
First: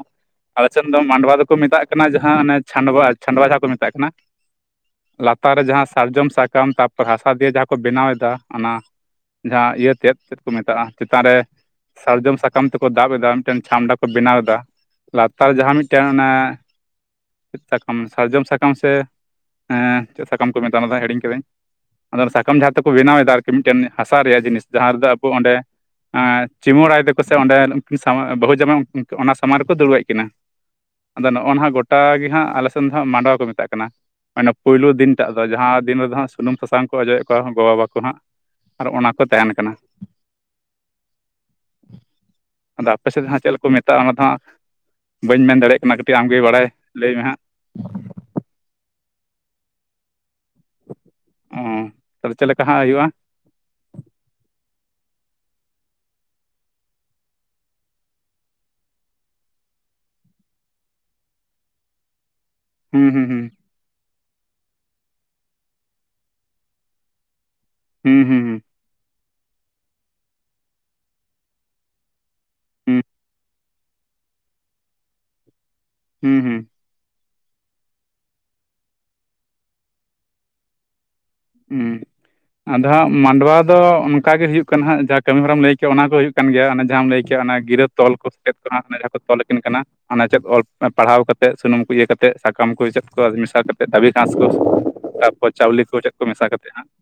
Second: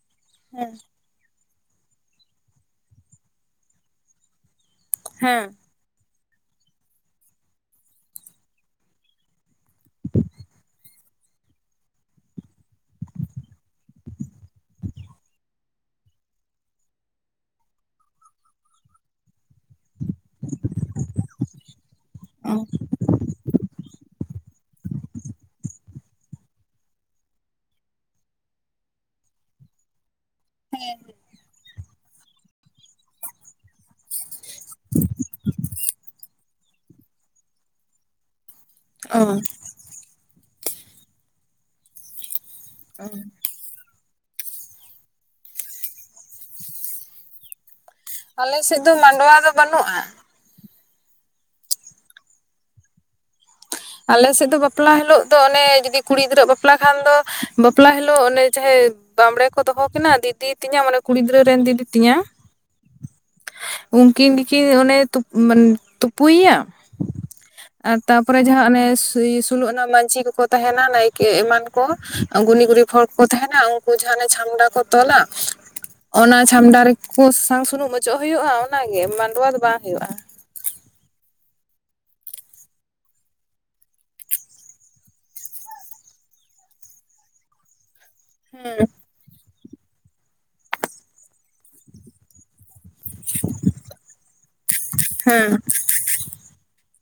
ᱟᱞᱮ ᱥᱮᱱ ᱫᱚ ᱢᱟᱰᱣᱟ ᱫᱚᱠᱚ ᱢᱮᱛᱟᱜ ᱠᱟᱱᱟ ᱡᱟᱦᱟᱸ ᱚᱱ ᱪᱷᱟᱰᱣᱟ ᱪᱷᱟᱰᱣᱟ ᱡᱟᱦᱟᱸ ᱠᱚ ᱢᱮᱛᱟᱜ ᱠᱟᱱᱟ ᱾ ᱦᱮᱸ ᱞᱟᱛᱟᱨ ᱨᱮ ᱡᱟᱦᱟᱸ ᱥᱟᱨᱡᱚᱢ ᱥᱟᱠᱟᱢ ᱛᱟᱨᱯᱚᱨ ᱦᱟᱥᱟ ᱫᱤᱭᱮ ᱡᱟᱦᱟᱸ ᱠᱚ ᱵᱮᱱᱟᱣ ᱮᱫᱟ ᱚᱱᱟ ᱾ ᱡᱟᱦᱟᱸ ᱤᱭᱟᱹ ᱛᱮᱫ ᱪᱮᱫ ᱠᱚ ᱢᱮᱛᱟᱜᱼᱟ ᱪᱮᱛᱟᱱ ᱨᱮ ᱥᱟᱨᱡᱚᱢ ᱥᱟᱠᱟᱢ ᱛᱮᱠᱚ ᱫᱟᱵ ᱮᱫᱟ ᱢᱤᱫᱴᱮᱱ ᱪᱷᱟᱢᱰᱟ ᱠᱚ ᱵᱮᱱᱟᱣ ᱮᱫᱟ ᱾ ᱞᱟᱛᱟᱨ ᱡᱟᱦᱟᱸ ᱢᱤᱫᱴᱮᱱ ᱚᱱᱮ ᱪᱮᱫ ᱥᱟᱠᱟᱢ ᱥᱟᱨᱡᱚᱢ ᱥᱟᱠᱟᱢ ᱥᱮ ᱪᱮᱫ ᱥᱟᱠᱟᱢ ᱠᱚ ᱢᱮᱛ ᱦᱤᱲᱧ ᱠᱟᱹᱫᱟᱹᱧ ᱾ ᱟᱫᱚ ᱥᱟᱠᱟᱢ ᱡᱟᱦᱟᱸ ᱛᱮᱠᱚ ᱵᱮᱱᱟᱣᱮᱫᱟ ᱟᱨᱠᱤ ᱢᱤᱫᱴᱮᱱ ᱦᱟᱥᱟ ᱨᱮᱭᱟᱜ ᱡᱤᱱᱤᱥ ᱡᱟᱦᱟᱸ ᱨᱮᱫᱚ ᱟᱵᱚ ᱚᱸᱰᱮ ᱪᱢᱩᱟᱹᱲᱟᱭ ᱛᱮᱠᱚ ᱥᱮ ᱚᱸᱰᱮ ᱩᱱᱠᱤᱱ ᱥᱟᱢ ᱵᱟᱹᱦᱩ ᱡᱟᱢᱟᱭ ᱚᱱᱟ ᱥᱟᱢᱟᱝ ᱨᱮᱠᱚ ᱫᱩᱲᱩᱵ ᱮᱫ ᱠᱤᱱᱟ ᱾ ᱦᱮᱸ ᱾ ᱟᱫᱚ ᱱᱚᱜᱼᱚ ᱱᱟᱜ ᱜᱚᱴᱟ ᱜᱮ ᱦᱟᱸᱜ ᱟᱞᱮᱥᱮᱱ ᱫᱚ ᱦᱜ ᱢᱟᱰᱣᱟ ᱠᱚ ᱢᱮᱛᱟᱜ ᱠᱟᱱᱟ ᱾ ᱚᱱᱮ ᱯᱩᱭᱞᱩ ᱫᱤᱱᱴᱟᱜ ᱫᱚ ᱡᱟᱦᱟᱸ ᱫᱤᱱ ᱨᱮᱫᱚ ᱦᱟᱜ ᱥᱩᱱᱩᱢ ᱥᱟᱥᱟᱝ ᱠᱚ ᱚᱡᱚᱭᱮᱫ ᱠᱚᱣᱟ ᱾ ᱜᱚᱜᱚ ᱵᱟ ᱠᱚ ᱦᱟᱸᱜ ᱟᱨ ᱚᱱᱟ ᱚ ᱠᱚ ᱛᱟᱦᱮᱱ ᱠᱟᱱᱟ ᱾ ᱟᱫᱚ ᱟᱯᱮ ᱚ ᱥᱮᱫ ᱦᱟᱸᱜ ᱪᱮᱫ ᱠᱚ ᱢᱮᱛᱟᱜᱼᱟ, ᱚᱱᱟ ᱫᱚ ᱦᱟᱸᱜ ᱵᱟᱹᱧ ᱢᱮᱱ ᱫᱟᱲᱮᱭᱟᱜ ᱠᱟᱱᱟ ᱠᱟᱹᱴᱤᱡ ᱟᱢᱜᱮ ᱵᱟᱲᱟᱭ ᱞᱟᱹᱭ ᱢᱮ ᱦᱟᱸᱜ? ᱟᱞᱮ ᱥᱮᱫᱚ ᱢᱟᱰᱣᱟ ᱫᱚ ᱵᱟᱹᱱᱩᱜᱼᱟ ᱾ ᱚ ᱪᱮᱫ ᱞᱮᱠᱟ ᱦᱟᱸᱜ ᱦᱩᱭᱩᱜᱼᱟ? ᱟᱞᱮᱥᱮᱫ ᱫᱚ ᱵᱟᱯᱞᱟ ᱦᱤᱞᱳᱜ ᱫᱚ ᱚᱱᱮ ᱡᱩᱫᱤ ᱠᱩᱲᱤ ᱜᱤᱫᱽᱨᱟᱹ ᱵᱟᱯᱞᱟ ᱠᱷᱟᱱ ᱫᱚ ᱵᱟᱯᱞᱟ ᱦᱤᱞᱳᱜ ᱚᱱᱮ ᱡᱟᱦᱮ ᱵᱟᱢᱵᱽᱲᱮ ᱠᱚ ᱫᱚᱦᱚ ᱠᱤᱱᱟ ᱫᱤᱫᱤ ᱛᱤᱧᱟᱹ ᱢᱟᱱᱮ ᱠᱩᱲᱤ ᱜᱤᱫᱽᱨᱟᱹ ᱨᱮᱱ ᱫᱤᱫᱤ ᱛᱤᱧᱟᱹ ᱾ ᱦᱩᱸ ᱦᱩᱸ ᱦᱩᱸ ᱾ ᱩᱱᱠᱤᱱ ᱜᱮᱠᱤᱱ ᱚᱱᱮ ᱛᱩᱯᱩᱭᱮᱭᱟ ᱟᱨ ᱦᱩᱸ ᱛᱟᱯᱚᱨᱮ ᱦᱩᱸ ᱢᱟᱱᱮ [unintelligible] ᱥᱚᱞᱳ ᱚᱱᱟ ᱢᱟᱺᱡᱷᱤ ᱠᱚᱠᱚ ᱛᱟᱦᱮᱱᱟ ᱱᱟᱭᱠᱮ ᱮᱢᱟᱱ ᱾ ᱜᱷᱩᱱᱤ ᱜᱩᱨᱤ ᱯᱷ ᱦᱩᱸ ᱠᱚᱠᱚ ᱛᱟᱦᱮᱱᱟ ᱩᱱᱠᱩ ᱡᱟᱦᱟᱸᱱᱟᱜ ᱪᱷᱟᱢᱰᱟ ᱠᱚ ᱛᱚᱞᱟ᱾ ᱦᱩᱸ ᱦᱩᱸ ᱚᱱᱟ ᱦᱩᱸ ᱪᱷᱟᱢᱰᱟ ᱨᱮᱠᱚ ᱥᱟᱥᱟᱝ ᱥᱩᱱᱩᱢ ᱚᱪᱚᱜ ᱦᱩᱭᱩᱜᱼᱟ ᱚᱱᱟᱜ ᱜᱮ ᱢᱟᱰᱣᱟ ᱫᱚ ᱵᱟᱝ ᱦᱩᱭᱩᱜᱼᱟ ᱾ ᱦᱮᱸ ᱟᱫᱚ ᱦᱟᱸᱜ ᱢᱟᱰᱣᱟ ᱫᱚ ᱚᱱᱠᱟ ᱜᱮ ᱦᱩᱭᱩᱜ ᱠᱟᱱᱟ ᱦᱟᱸᱜ ᱡᱟᱦᱟᱸ ᱠᱟᱹᱢᱤ ᱦᱚᱨᱟᱢ ᱞᱟᱹᱭ ᱠᱮᱫᱮ ᱚᱱᱟ ᱠᱚ ᱦᱩᱭᱩᱜ ᱠᱟᱱ ᱜᱮᱭᱟ ᱡᱟᱦᱟᱸᱟᱢ ᱞᱟᱹᱭ ᱠᱮᱜ ᱚᱱᱟ ᱜᱤᱨᱟᱹ ᱛᱚᱞ ᱠᱚ ᱾ ᱪᱮᱫ ᱠᱚ ᱦᱮᱸ ᱡᱟᱦᱟᱸ ᱠᱚ ᱛᱚᱞ ᱟᱹᱠᱤᱱ ᱠᱟᱱᱟ ᱚᱱᱟ ᱪᱮᱫ ᱚᱞ ᱯᱟᱲᱦᱟᱣ ᱠᱟᱛᱮᱫ ᱥᱩᱱᱩᱢ ᱠᱚ ᱤᱭᱟᱹ ᱠᱟᱛᱮ ᱾ ᱛᱮᱫ ᱥᱟᱠᱟᱢ ᱠᱚ ᱪᱮᱫ ᱠᱚ ᱢᱮᱥᱟ ᱠᱟᱛᱮᱫ ᱫᱷᱟᱹᱵᱤ ᱜᱷᱟᱸᱥ ᱠᱚ ᱛᱟᱨᱯᱚᱨ ᱦᱮᱸ ᱪᱟᱣᱞᱮ ᱠᱚ ᱪᱮᱫ ᱠᱚ ᱢᱮᱥᱟ ᱠᱟᱛᱮᱫ ᱦᱟᱸᱜ ᱾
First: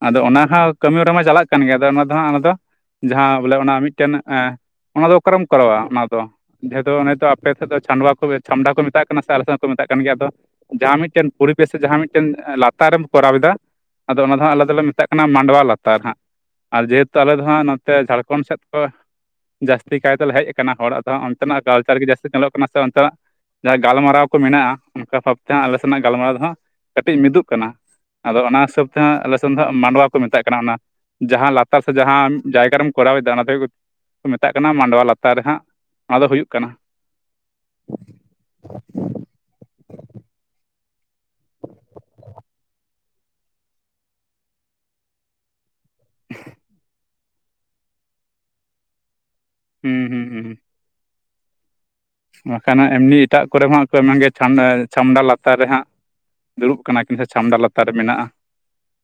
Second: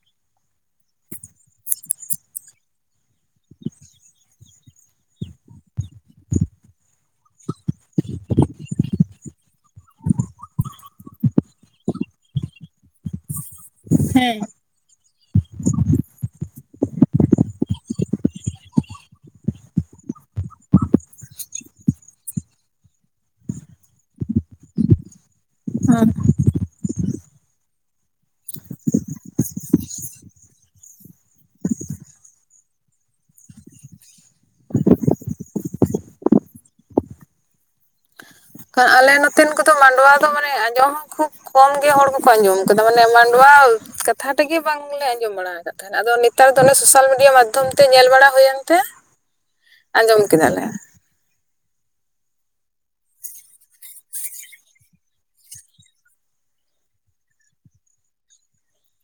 ᱟᱫᱚ ᱚᱱᱟ ᱦᱚᱸ ᱠᱟᱹᱢᱤ ᱦᱚᱨᱟ ᱢᱟ ᱪᱟᱞᱟᱜ ᱠᱟᱱ ᱜᱮᱭᱟ ᱟᱫᱚ ᱚᱱᱟ ᱫᱚ ᱦᱟᱸᱜ ᱚᱱᱟᱫᱚ ᱡᱟᱦᱟᱸ ᱵᱚᱞᱮ ᱚᱱᱟ ᱢᱤᱫᱴᱮᱱ ᱚᱱᱟ ᱫᱚ ᱚᱠᱟᱨᱮᱢ ᱠᱚᱨᱟᱣᱟ ᱚᱱᱟ ᱫᱚ ᱾ ᱡᱮᱦᱮᱛᱩ ᱚᱱᱮ ᱫᱚ ᱟᱯᱮ ᱥᱮᱫ ᱫᱚ ᱪᱷᱟᱱᱰᱟᱣᱟ ᱪᱷᱟᱢᱰᱟ ᱠᱚ ᱢᱮᱟᱜ ᱠᱟᱱᱟ ᱥᱮ ᱟᱞᱮ ᱥᱮᱫ ᱠᱚ ᱢᱮᱛᱟᱜ ᱠᱟᱱ ᱜᱮᱭᱟ ᱟᱫᱚ ᱡᱟᱦᱟᱸ ᱢᱤᱫᱴᱮᱱ ᱯᱚᱨᱤᱵᱮᱥ ᱥᱮ ᱡᱟᱦᱟᱸ ᱢᱤᱫᱴᱮᱱ ᱞᱟᱛᱟᱨᱮᱢ ᱠᱚᱨᱟᱣ ᱮᱫᱟ ᱟᱫᱚ ᱚᱱᱟ ᱫᱚ ᱟᱞᱮ ᱫᱚᱞᱮ ᱢᱮᱛᱟᱜ ᱠᱟᱱᱟ ᱢᱟᱰᱣᱟ ᱞᱟᱛᱟᱨ ᱦᱟᱸᱜ ᱟᱨ ᱡᱮᱦᱮᱛᱩ ᱟᱞᱮ ᱫᱚ ᱦᱟᱸᱜ ᱱᱚᱛᱮ ᱡᱷᱟᱲᱠᱷᱚᱸᱰ ᱥᱮᱫ ᱠᱚ ᱡᱟᱹᱥᱛᱤ ᱠᱟᱭᱛᱮ ᱦᱮᱡ ᱟᱠᱟᱱᱟ ᱦᱚᱲᱟᱜ ᱫᱚ ᱚᱱᱛᱮᱱᱟᱜ ᱠᱟᱞᱪᱟᱨ ᱜᱮ ᱡᱟᱹᱥᱛᱤ ᱧᱮᱞᱚᱜ ᱠᱟᱱᱟ ᱥᱮ ᱚᱱᱛᱮᱱᱟᱜ ᱾ ᱡᱟᱦᱟᱸ ᱜᱟᱞᱢᱟᱨᱟᱣ ᱠᱚ ᱢᱮᱱᱟᱜᱼᱟ ᱚᱱᱠᱟ ᱵᱷᱟᱵ ᱛᱮ ᱟᱞᱮ ᱥᱮᱱᱟᱜ ᱜᱟᱞᱢᱟᱨᱟᱣ ᱫᱚ ᱠᱟᱹᱴᱤᱡ ᱢᱤᱫᱚᱜ ᱠᱟᱱᱟ ᱾ ᱟᱫᱚ ᱚᱱᱟ ᱦᱤᱥᱟᱹᱵ ᱛᱮᱦᱟᱸ ᱟᱞᱮᱥᱮᱫ ᱫᱚ ᱦᱟᱸᱜ ᱢᱟᱰᱚᱣᱟ ᱠᱚ ᱢᱮᱛᱟᱜ ᱠᱟᱱᱟ ᱚᱱᱟ ᱾ ᱡᱟᱦᱟᱸ ᱞᱟᱛᱟᱨ ᱥᱮ ᱡᱟᱦᱟᱸ ᱡᱟᱭᱜᱟ ᱨᱮᱢ ᱠᱚᱨᱟᱣᱮᱫᱟ ᱚᱱᱟ ᱫᱚ ᱠᱚ ᱢᱮᱛᱟᱜ ᱠᱟᱱᱟ ᱢᱟᱰᱣᱟ ᱞᱟᱛᱟᱨ ᱨᱮᱦᱟᱸᱜ ᱚᱱᱟ ᱫᱚ ᱦᱩᱭᱩᱜ ᱠᱟᱱᱟ ᱾ ᱟᱞᱮ ᱱᱚᱛᱮ ᱱᱚᱛᱮᱱ ᱠᱚᱫᱚ ᱢᱟᱰᱚᱣᱟ ᱫᱚ ᱢᱟᱱᱮ ᱟᱸᱡᱚᱢ ᱠᱷᱩᱵ ᱠᱚᱢ ᱜᱮ ᱦᱚᱲ ᱵᱟᱠᱚ ᱟᱸᱡᱚᱢ ᱟᱠᱟᱫᱟ ᱢᱟᱱᱮ ᱢᱟᱰᱚᱣᱟ ᱠᱟᱛᱷᱟ ᱛᱮᱜᱮ ᱵᱟᱝᱞᱮ ᱟᱸᱡᱚᱢ ᱵᱟᱲᱟ᱾ ᱟᱫᱚ ᱱᱮᱛᱟᱨ ᱫᱚ ᱚᱸᱱᱮ ᱥᱳᱥᱟᱞ ᱢᱤᱰᱤᱭᱟ ᱢᱟᱫᱽᱫᱷᱚᱢ ᱛᱮ ᱧᱮᱞ ᱵᱟᱲᱟ ᱦᱩᱭᱮᱱᱛᱮ᱾ ᱦᱩᱸ ᱦᱩᱸ ᱦᱩᱸ ᱦᱩᱸ ᱵᱟᱠᱷᱟᱱ ᱮᱢᱱᱤ ᱮᱴᱟᱜ ᱠᱚᱨᱮ ᱢᱟ [unintelligible] ᱪᱷᱟᱢᱼᱪᱷᱟᱢᱰᱟ ᱞᱟᱛᱟᱨ ᱨᱮ ᱦᱟᱸᱜ᱾ ᱫᱩᱲᱩᱵ ᱠᱟᱱᱟ ᱠᱤᱱ ᱥᱮ ᱪᱷᱟᱢᱰᱟ ᱞᱟᱛᱟᱨ ᱨᱮ ᱢᱮᱱᱟᱜᱼᱟ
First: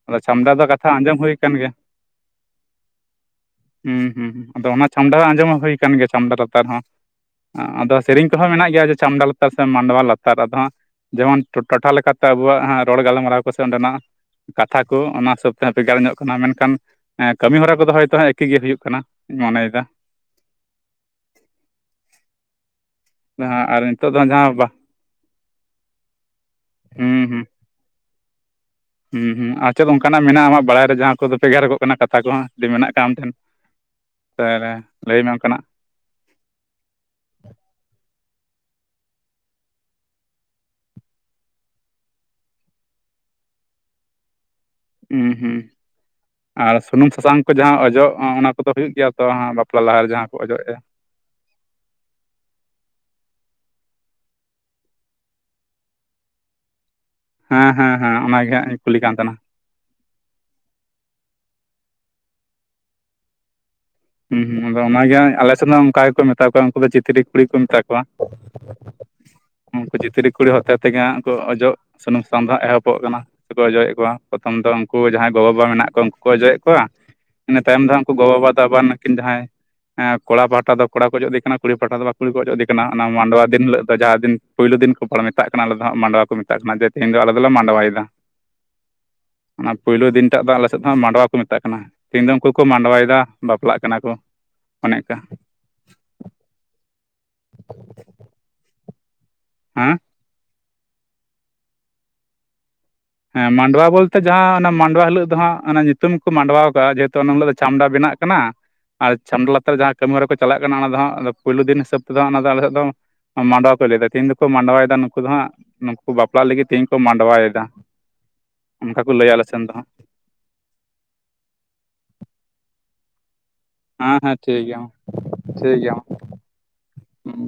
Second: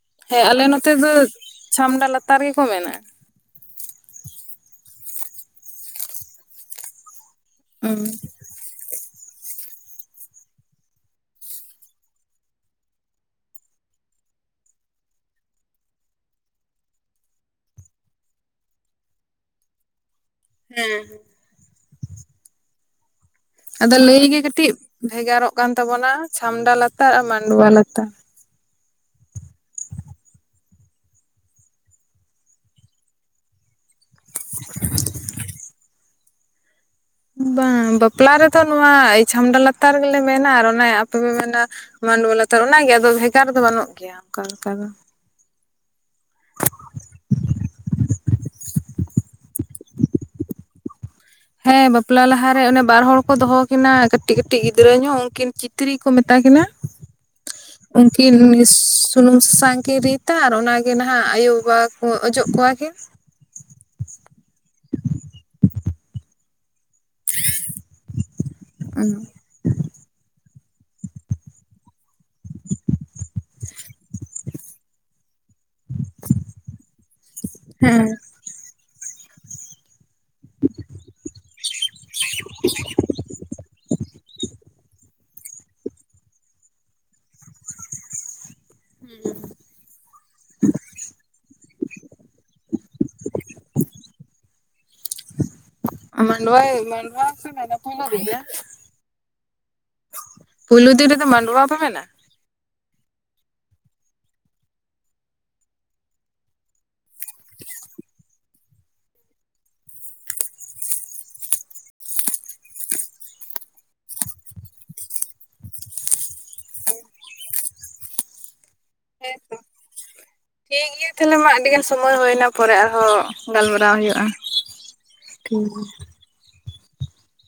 ᱟᱫᱚ ᱦᱮᱸ ᱪᱷᱟᱢᱰᱟ ᱟᱞᱮ ᱫᱚ ᱠᱟᱛᱷᱟ ᱱᱚᱛᱮ ᱟᱸᱡᱚᱢ ᱦᱩᱭ ᱟᱠᱟᱱ ᱜᱮ᱾ ᱪᱷᱟᱢᱰᱟ ᱞᱟᱛᱟᱨ ᱜᱮᱠᱚ ᱢᱮᱱᱟ ᱦᱩᱸ ᱦᱩᱸ ᱟᱫᱚ ᱚᱱᱟ ᱪᱷᱟᱢᱰᱟ ᱦᱚᱸ ᱟᱸᱡᱚᱢ ᱦᱩᱭ ᱠᱟᱱ ᱜᱮ, ᱪᱷᱟᱢᱰᱟ ᱞᱟᱛᱟᱨ ᱨᱮ ᱦᱚᱸ, ᱟᱫᱚᱼᱼ ᱦᱩᱸ ᱦᱚᱸ ᱢᱮᱱᱟᱜ ᱜᱮᱭᱟ ᱪᱷᱟᱢᱰᱟ ᱞᱟᱛᱟᱨ ᱥᱮ ᱢᱟᱰᱣᱟ ᱞᱟᱛᱟᱨ ᱟᱫᱚ ᱦᱟᱸᱜᱼᱼ ᱡᱮᱢᱚᱱ ᱴᱚᱴᱷᱟ ᱞᱮᱠᱟᱛᱮ ᱟᱵᱚᱣᱟᱜ, ᱨᱚᱲ ᱜᱟᱞᱢᱟᱨᱟᱣ ᱠᱚᱥᱮ ᱚᱸᱰᱮᱱᱟᱜ ᱠᱟᱛᱷᱟ ᱠᱚ, ᱚᱱᱟ ᱦᱤᱥᱟᱹᱵ ᱛᱮ ᱦᱟᱸᱜ, ᱵᱷᱮᱜᱟᱨ ᱧᱚᱜ ᱠᱟᱱᱟ, ᱢᱮᱱᱠᱷᱟᱱᱼᱼ ᱦᱮᱸ, ᱠᱟᱹᱢᱤ ᱦᱚᱨᱟ ᱠᱚᱫᱚ ᱦᱚᱭᱛᱳ ᱦᱟᱸᱜ ᱮᱠᱤ ᱜᱮ ᱦᱩᱭᱩᱜ ᱠᱟᱱᱟ ᱢᱚᱱᱮᱭᱮᱫᱟ ᱦᱮᱸ ᱦᱮᱸ ᱟᱨ ᱟᱫᱚ ᱱᱤᱛᱚᱜ ᱫᱚ ᱞᱟᱹᱭ ᱜᱮ ᱡᱟᱦᱟᱸ ᱵᱟ ᱠᱟᱴᱤᱜ ᱵᱷᱮᱜᱟᱨᱚᱜ ᱠᱟᱱ ᱛᱟᱵᱚᱱᱟ, ᱪᱷᱟᱢᱰᱟ ᱞᱟᱛᱟᱨ ᱟᱨ ᱦᱩᱸ ᱦᱩᱸ ᱢᱟᱰᱚᱣᱟ ᱞᱟᱛᱟᱨ᱾ ᱦᱩᱸ ᱦᱩᱸ, ᱟᱨ ᱪᱮᱜ ᱚᱱᱠᱟᱱᱟᱜ ᱢᱮᱱᱟᱜᱼᱟ ᱟᱢᱟᱜ ᱵᱟᱲᱟᱭ ᱨᱮ ᱡᱟᱦᱟᱸ ᱠᱚᱫᱚ ᱵᱷᱮᱜᱟᱨᱚᱜ ᱠᱟᱱᱟ ᱠᱟᱛᱷᱟ ᱠᱚᱦᱚᱸ, ᱡᱮ ᱢᱮᱱᱟᱜ ᱠᱟᱜᱼᱟ ᱟᱢ ᱴᱷᱮᱱ᱾ [unintelligible] ᱞᱟᱹᱭᱢᱮ ᱚᱱᱠᱟᱱᱟᱜ᱾ ᱵᱟᱝ, ᱵᱟᱯᱞᱟ ᱨᱮᱫᱚ ᱱᱚᱣᱟ ᱪᱷᱟᱢᱰᱟ ᱞᱟᱛᱟᱨ ᱜᱮᱞᱮ ᱢᱮᱱᱟ ᱟᱨ ᱚᱱᱮ ᱟᱯᱮ ᱯᱮ ᱢᱮᱱᱼᱟᱼᱼ ᱢᱟᱱᱰᱚᱣᱟ ᱞᱟᱛᱟᱨ ᱚᱱᱟᱜᱮ ᱟᱫᱚ ᱵᱷᱮᱜᱟᱨ ᱫᱚ ᱵᱟᱹᱱᱩᱜ ᱜᱮᱭᱟ, ᱚᱱᱠᱟ ᱞᱮᱠᱟ ᱫᱚ᱾ ᱩᱸ ᱦᱩᱸ ᱟᱨ ᱥᱩᱱᱩᱢ ᱥᱟᱥᱟᱝ ᱠᱚ ᱡᱟᱦᱟᱸ ᱚᱡᱚᱜ, ᱚᱱᱟ ᱠᱚᱫᱚ ᱦᱩᱭᱩᱜ ᱜᱮᱭᱟ ᱛᱚ ᱦᱟᱸᱜ ᱵᱟᱯᱞᱟ ᱞᱟᱦᱟᱨᱮ ᱡᱟᱦᱟᱸ ᱠᱚ ᱚᱡᱚᱜᱼᱮ? ᱦᱮᱸ ᱵᱟᱯᱞᱟ ᱞᱟᱦᱟᱨᱮ ᱚᱱᱮ ᱵᱟᱨ ᱦᱚᱲ ᱠᱚ ᱫᱚᱦᱚ ᱠᱤᱱᱟ ᱠᱟᱹᱴᱤᱡ ᱠᱟᱹᱴᱤᱡ ᱜᱤᱫᱽᱨᱟᱹ ᱧᱚᱜ ᱩᱱᱠᱤᱱ ᱠᱤᱱ᱾ ᱛᱨᱤ ᱠᱚ ᱢᱮᱛᱟ ᱠᱤᱱᱟ, ᱦᱮᱸ ᱦᱮᱸ ᱦᱮᱸ ᱩᱱᱠᱤᱱ, ᱚᱱᱟᱜᱮ ᱦᱟᱸᱜ ᱤᱧ ᱠᱩᱞᱤ ᱠᱟᱱ ᱛᱟᱦᱮᱱᱟ ᱥᱩᱻᱥᱩᱱᱩᱢ ᱥᱟᱥᱟᱝ ᱠᱤᱱ ᱨᱤᱫᱼᱼ ᱛᱟᱨ ᱚᱱᱟᱜᱮ ᱱᱟᱦᱟᱜ ᱟᱭᱳᱵᱟᱵᱟ ᱠᱚ ᱚᱡᱚᱜ ᱠᱚᱣᱟ ᱠᱤᱱ᱾ ᱦᱩᱸ ᱦᱩᱸ ᱟᱫᱚ ᱚᱱᱟᱜᱮ ᱦᱟᱸᱜ ᱟᱞᱮᱥᱮᱫ ᱦᱚᱸ ᱚᱱᱠᱟ ᱜᱮᱠᱚ ᱢᱮᱛᱟ ᱠᱚᱣᱟ ᱩᱱᱠᱩ ᱫᱚ ᱪᱤᱛᱨᱤᱼᱼ ᱠᱩᱲᱤ ᱠᱚ ᱢᱮᱛᱟ ᱠᱚᱣᱟ, ᱩᱱᱠᱩ ᱪᱟᱛᱨᱤ ᱠᱩᱲᱤ ᱦᱚᱛᱮ ᱛᱮᱜᱮ ᱦᱟᱸᱜ ᱠᱚ ᱚᱡᱚᱜᱼᱼ ᱥᱩᱱᱩᱢ ᱥᱟᱥᱟᱝ ᱫᱚ ᱦᱟᱸᱜ ᱮᱦᱚᱵᱚᱜ ᱠᱟᱱᱟ ᱠᱚ ᱚᱡᱚᱭᱮᱫ ᱠᱚᱣᱟ ᱯᱨᱚᱛᱷᱚᱢ ᱫᱚ ᱩᱱᱠᱩ ᱡᱟᱦᱟᱸᱭ, ᱜᱚᱜᱚ ᱵᱟᱵᱟ ᱢᱮᱱᱟᱜ ᱠᱚᱣᱟ ᱩᱱᱠᱩ ᱠᱚ ᱚᱡᱚᱭᱮᱫ ᱠᱚᱣᱟᱼᱼ ᱤᱱᱟᱹ ᱛᱟᱭᱚᱢ ᱫᱚ ᱦᱟᱸᱜ ᱦᱮᱸ ᱩᱱᱠᱩ ᱜᱚᱼᱵᱟᱵᱟ ᱫᱚ ᱟᱵᱟᱨ ᱟᱹᱠᱤᱱ ᱡᱟᱦᱟᱸᱭᱼᱼ ᱠᱚᱲᱟ ᱯᱟᱦᱴᱟ ᱫᱚ ᱠᱚᱲᱟ ᱠᱚ ᱚᱡᱚᱜ ᱫᱤᱠᱟᱱᱟ, ᱠᱩᱲᱤ ᱯᱟᱦᱴᱟ ᱫᱚ ᱠᱩᱲᱤ ᱠᱚ ᱚᱡᱚᱜ ᱫᱮ ᱠᱟᱱᱟ ᱚᱱᱟ ᱢᱟᱰᱚᱣᱟ ᱫᱤᱱ ᱦᱤᱞᱳᱜ ᱫᱚ ᱡᱟᱦᱟᱸ ᱫᱤᱱ, ᱯᱳᱭᱞᱳ ᱫᱤᱱᱼᱼ ᱢᱮᱛᱟᱜ ᱠᱟᱱᱟ, ᱟᱞᱮ ᱫᱚ ᱦᱟᱸᱜ ᱢᱟᱰᱚᱣᱟ ᱠᱚ ᱢᱮᱛᱟᱜ ᱠᱟᱱᱟ, ᱡᱮ ᱛᱮᱦᱮᱧ ᱫᱚ ᱟᱞᱮ ᱫᱚᱞᱮ ᱢᱟᱰᱚᱭᱟᱮᱫᱟ᱾ ᱚᱱᱟ ᱯᱳᱭᱞᱳ ᱫᱤᱱᱴᱟᱜ ᱫᱚ, ᱟᱞᱮ ᱥᱮᱫ ᱦᱚᱸ ᱢᱟᱰᱚᱣᱟ ᱠᱚ ᱢᱮᱛᱟᱜ ᱠᱟᱱᱟ ᱠᱟᱱᱟ, ᱛᱮᱦᱮᱧ ᱫᱚ ᱩᱱᱠᱩ ᱠᱚ ᱢᱟᱸᱰᱚᱣᱟᱭᱫᱟ ᱵᱟᱯᱞᱟᱜ ᱠᱟᱱᱟ ᱠᱚ, ᱚᱱᱮ ᱚᱱᱠᱟ᱾ ᱢᱟᱸᱰᱣᱟᱭ, ᱢᱟᱸᱰᱣᱟ [unintelligible] ᱜᱮᱭᱟ? ᱦᱮᱸ ᱯᱷᱳᱭᱞᱳ ᱫᱤᱱ ᱨᱮᱜᱮ ᱢᱟᱸᱰᱚᱣᱟ ᱯᱮ ᱢᱮᱱᱟ᱾ ᱦᱮᱸ ᱢᱟᱰᱣᱟ ᱵᱚᱞᱛᱮ ᱡᱟᱦᱟᱸ, ᱚᱱᱟ ᱢᱟᱰᱣᱟ ᱦᱤᱞᱳᱜ ᱫᱚ ᱦᱟᱸᱜ ᱚᱱᱟ ᱧᱩᱛᱩᱢ ᱠᱚ ᱢᱟᱰᱚᱣᱟ ᱠᱟᱜᱼᱟ, ᱡᱮ [unintelligible] ᱪᱷᱟᱢᱰᱟ ᱵᱮᱱᱟᱜᱼᱼ ᱠᱟᱱᱟ, ᱟᱨ ᱪᱷᱟᱢᱰᱟ ᱞᱟᱛᱟᱨ ᱡᱟᱦᱟᱸ ᱠᱟᱹᱢᱤᱦᱚᱨᱟ ᱠᱚ ᱪᱟᱞᱟᱜ ᱠᱟᱱᱟ, ᱚᱱᱟ ᱫᱚ ᱦᱟᱸᱜ ᱯᱳᱭᱞᱳ ᱫᱤᱱ ᱦᱤᱸᱥᱟᱹᱵ ᱛᱮᱫᱚ ᱚᱱᱟ ᱫᱚ ᱟᱞᱮ ᱥᱮᱫ ᱫᱚᱼᱼ ᱢᱟᱸᱰᱣᱟ ᱯᱮ ᱞᱟᱹᱭ ᱫᱟ, ᱛᱤᱦᱤᱱ ᱫᱚ ᱯᱮ ᱢᱟᱸᱰᱣᱟᱭ ᱫᱟ ᱱᱩᱸᱠᱩ ᱫᱚ ᱦᱟᱸᱜ ᱱᱩᱠᱩ ᱵᱟᱯᱞᱟᱜ ᱞᱟᱹᱜᱤᱫ ᱛᱤᱦᱤᱧ ᱠᱚ ᱢᱟᱸᱰᱣᱟᱭ ᱫᱟ᱾ ᱚᱱᱠᱟ ᱠᱚ ᱞᱟᱹᱭᱟ ᱦᱮᱸ ᱟᱞᱮ ᱛᱚ ᱥᱮᱱ ᱫᱚ ᱦᱟᱸᱜ᱾ ᱴᱷᱤᱠ ᱜᱤᱭᱟ ᱛᱟᱦᱚᱞᱮ ᱢᱟ ᱟᱹᱰᱤ ᱜᱟᱱ ᱥᱚᱢᱚᱭ ᱦᱩᱭᱱᱟ, ᱯᱚᱨᱮ ᱟᱨᱦᱚᱸᱼᱼ ᱜᱟᱞᱢᱟᱨᱟᱣ ᱦᱮᱸ ᱦᱩᱭᱩᱜᱼᱟ ᱸᱻᱻ, ᱦᱮᱸ ᱴᱷᱤᱠ ᱜᱮᱭᱟ ᱢᱟ ᱴᱷᱤᱼᱼ ᱴᱷᱤᱠ ᱜᱮᱭᱟ ᱢᱟ ᱦᱩᱸ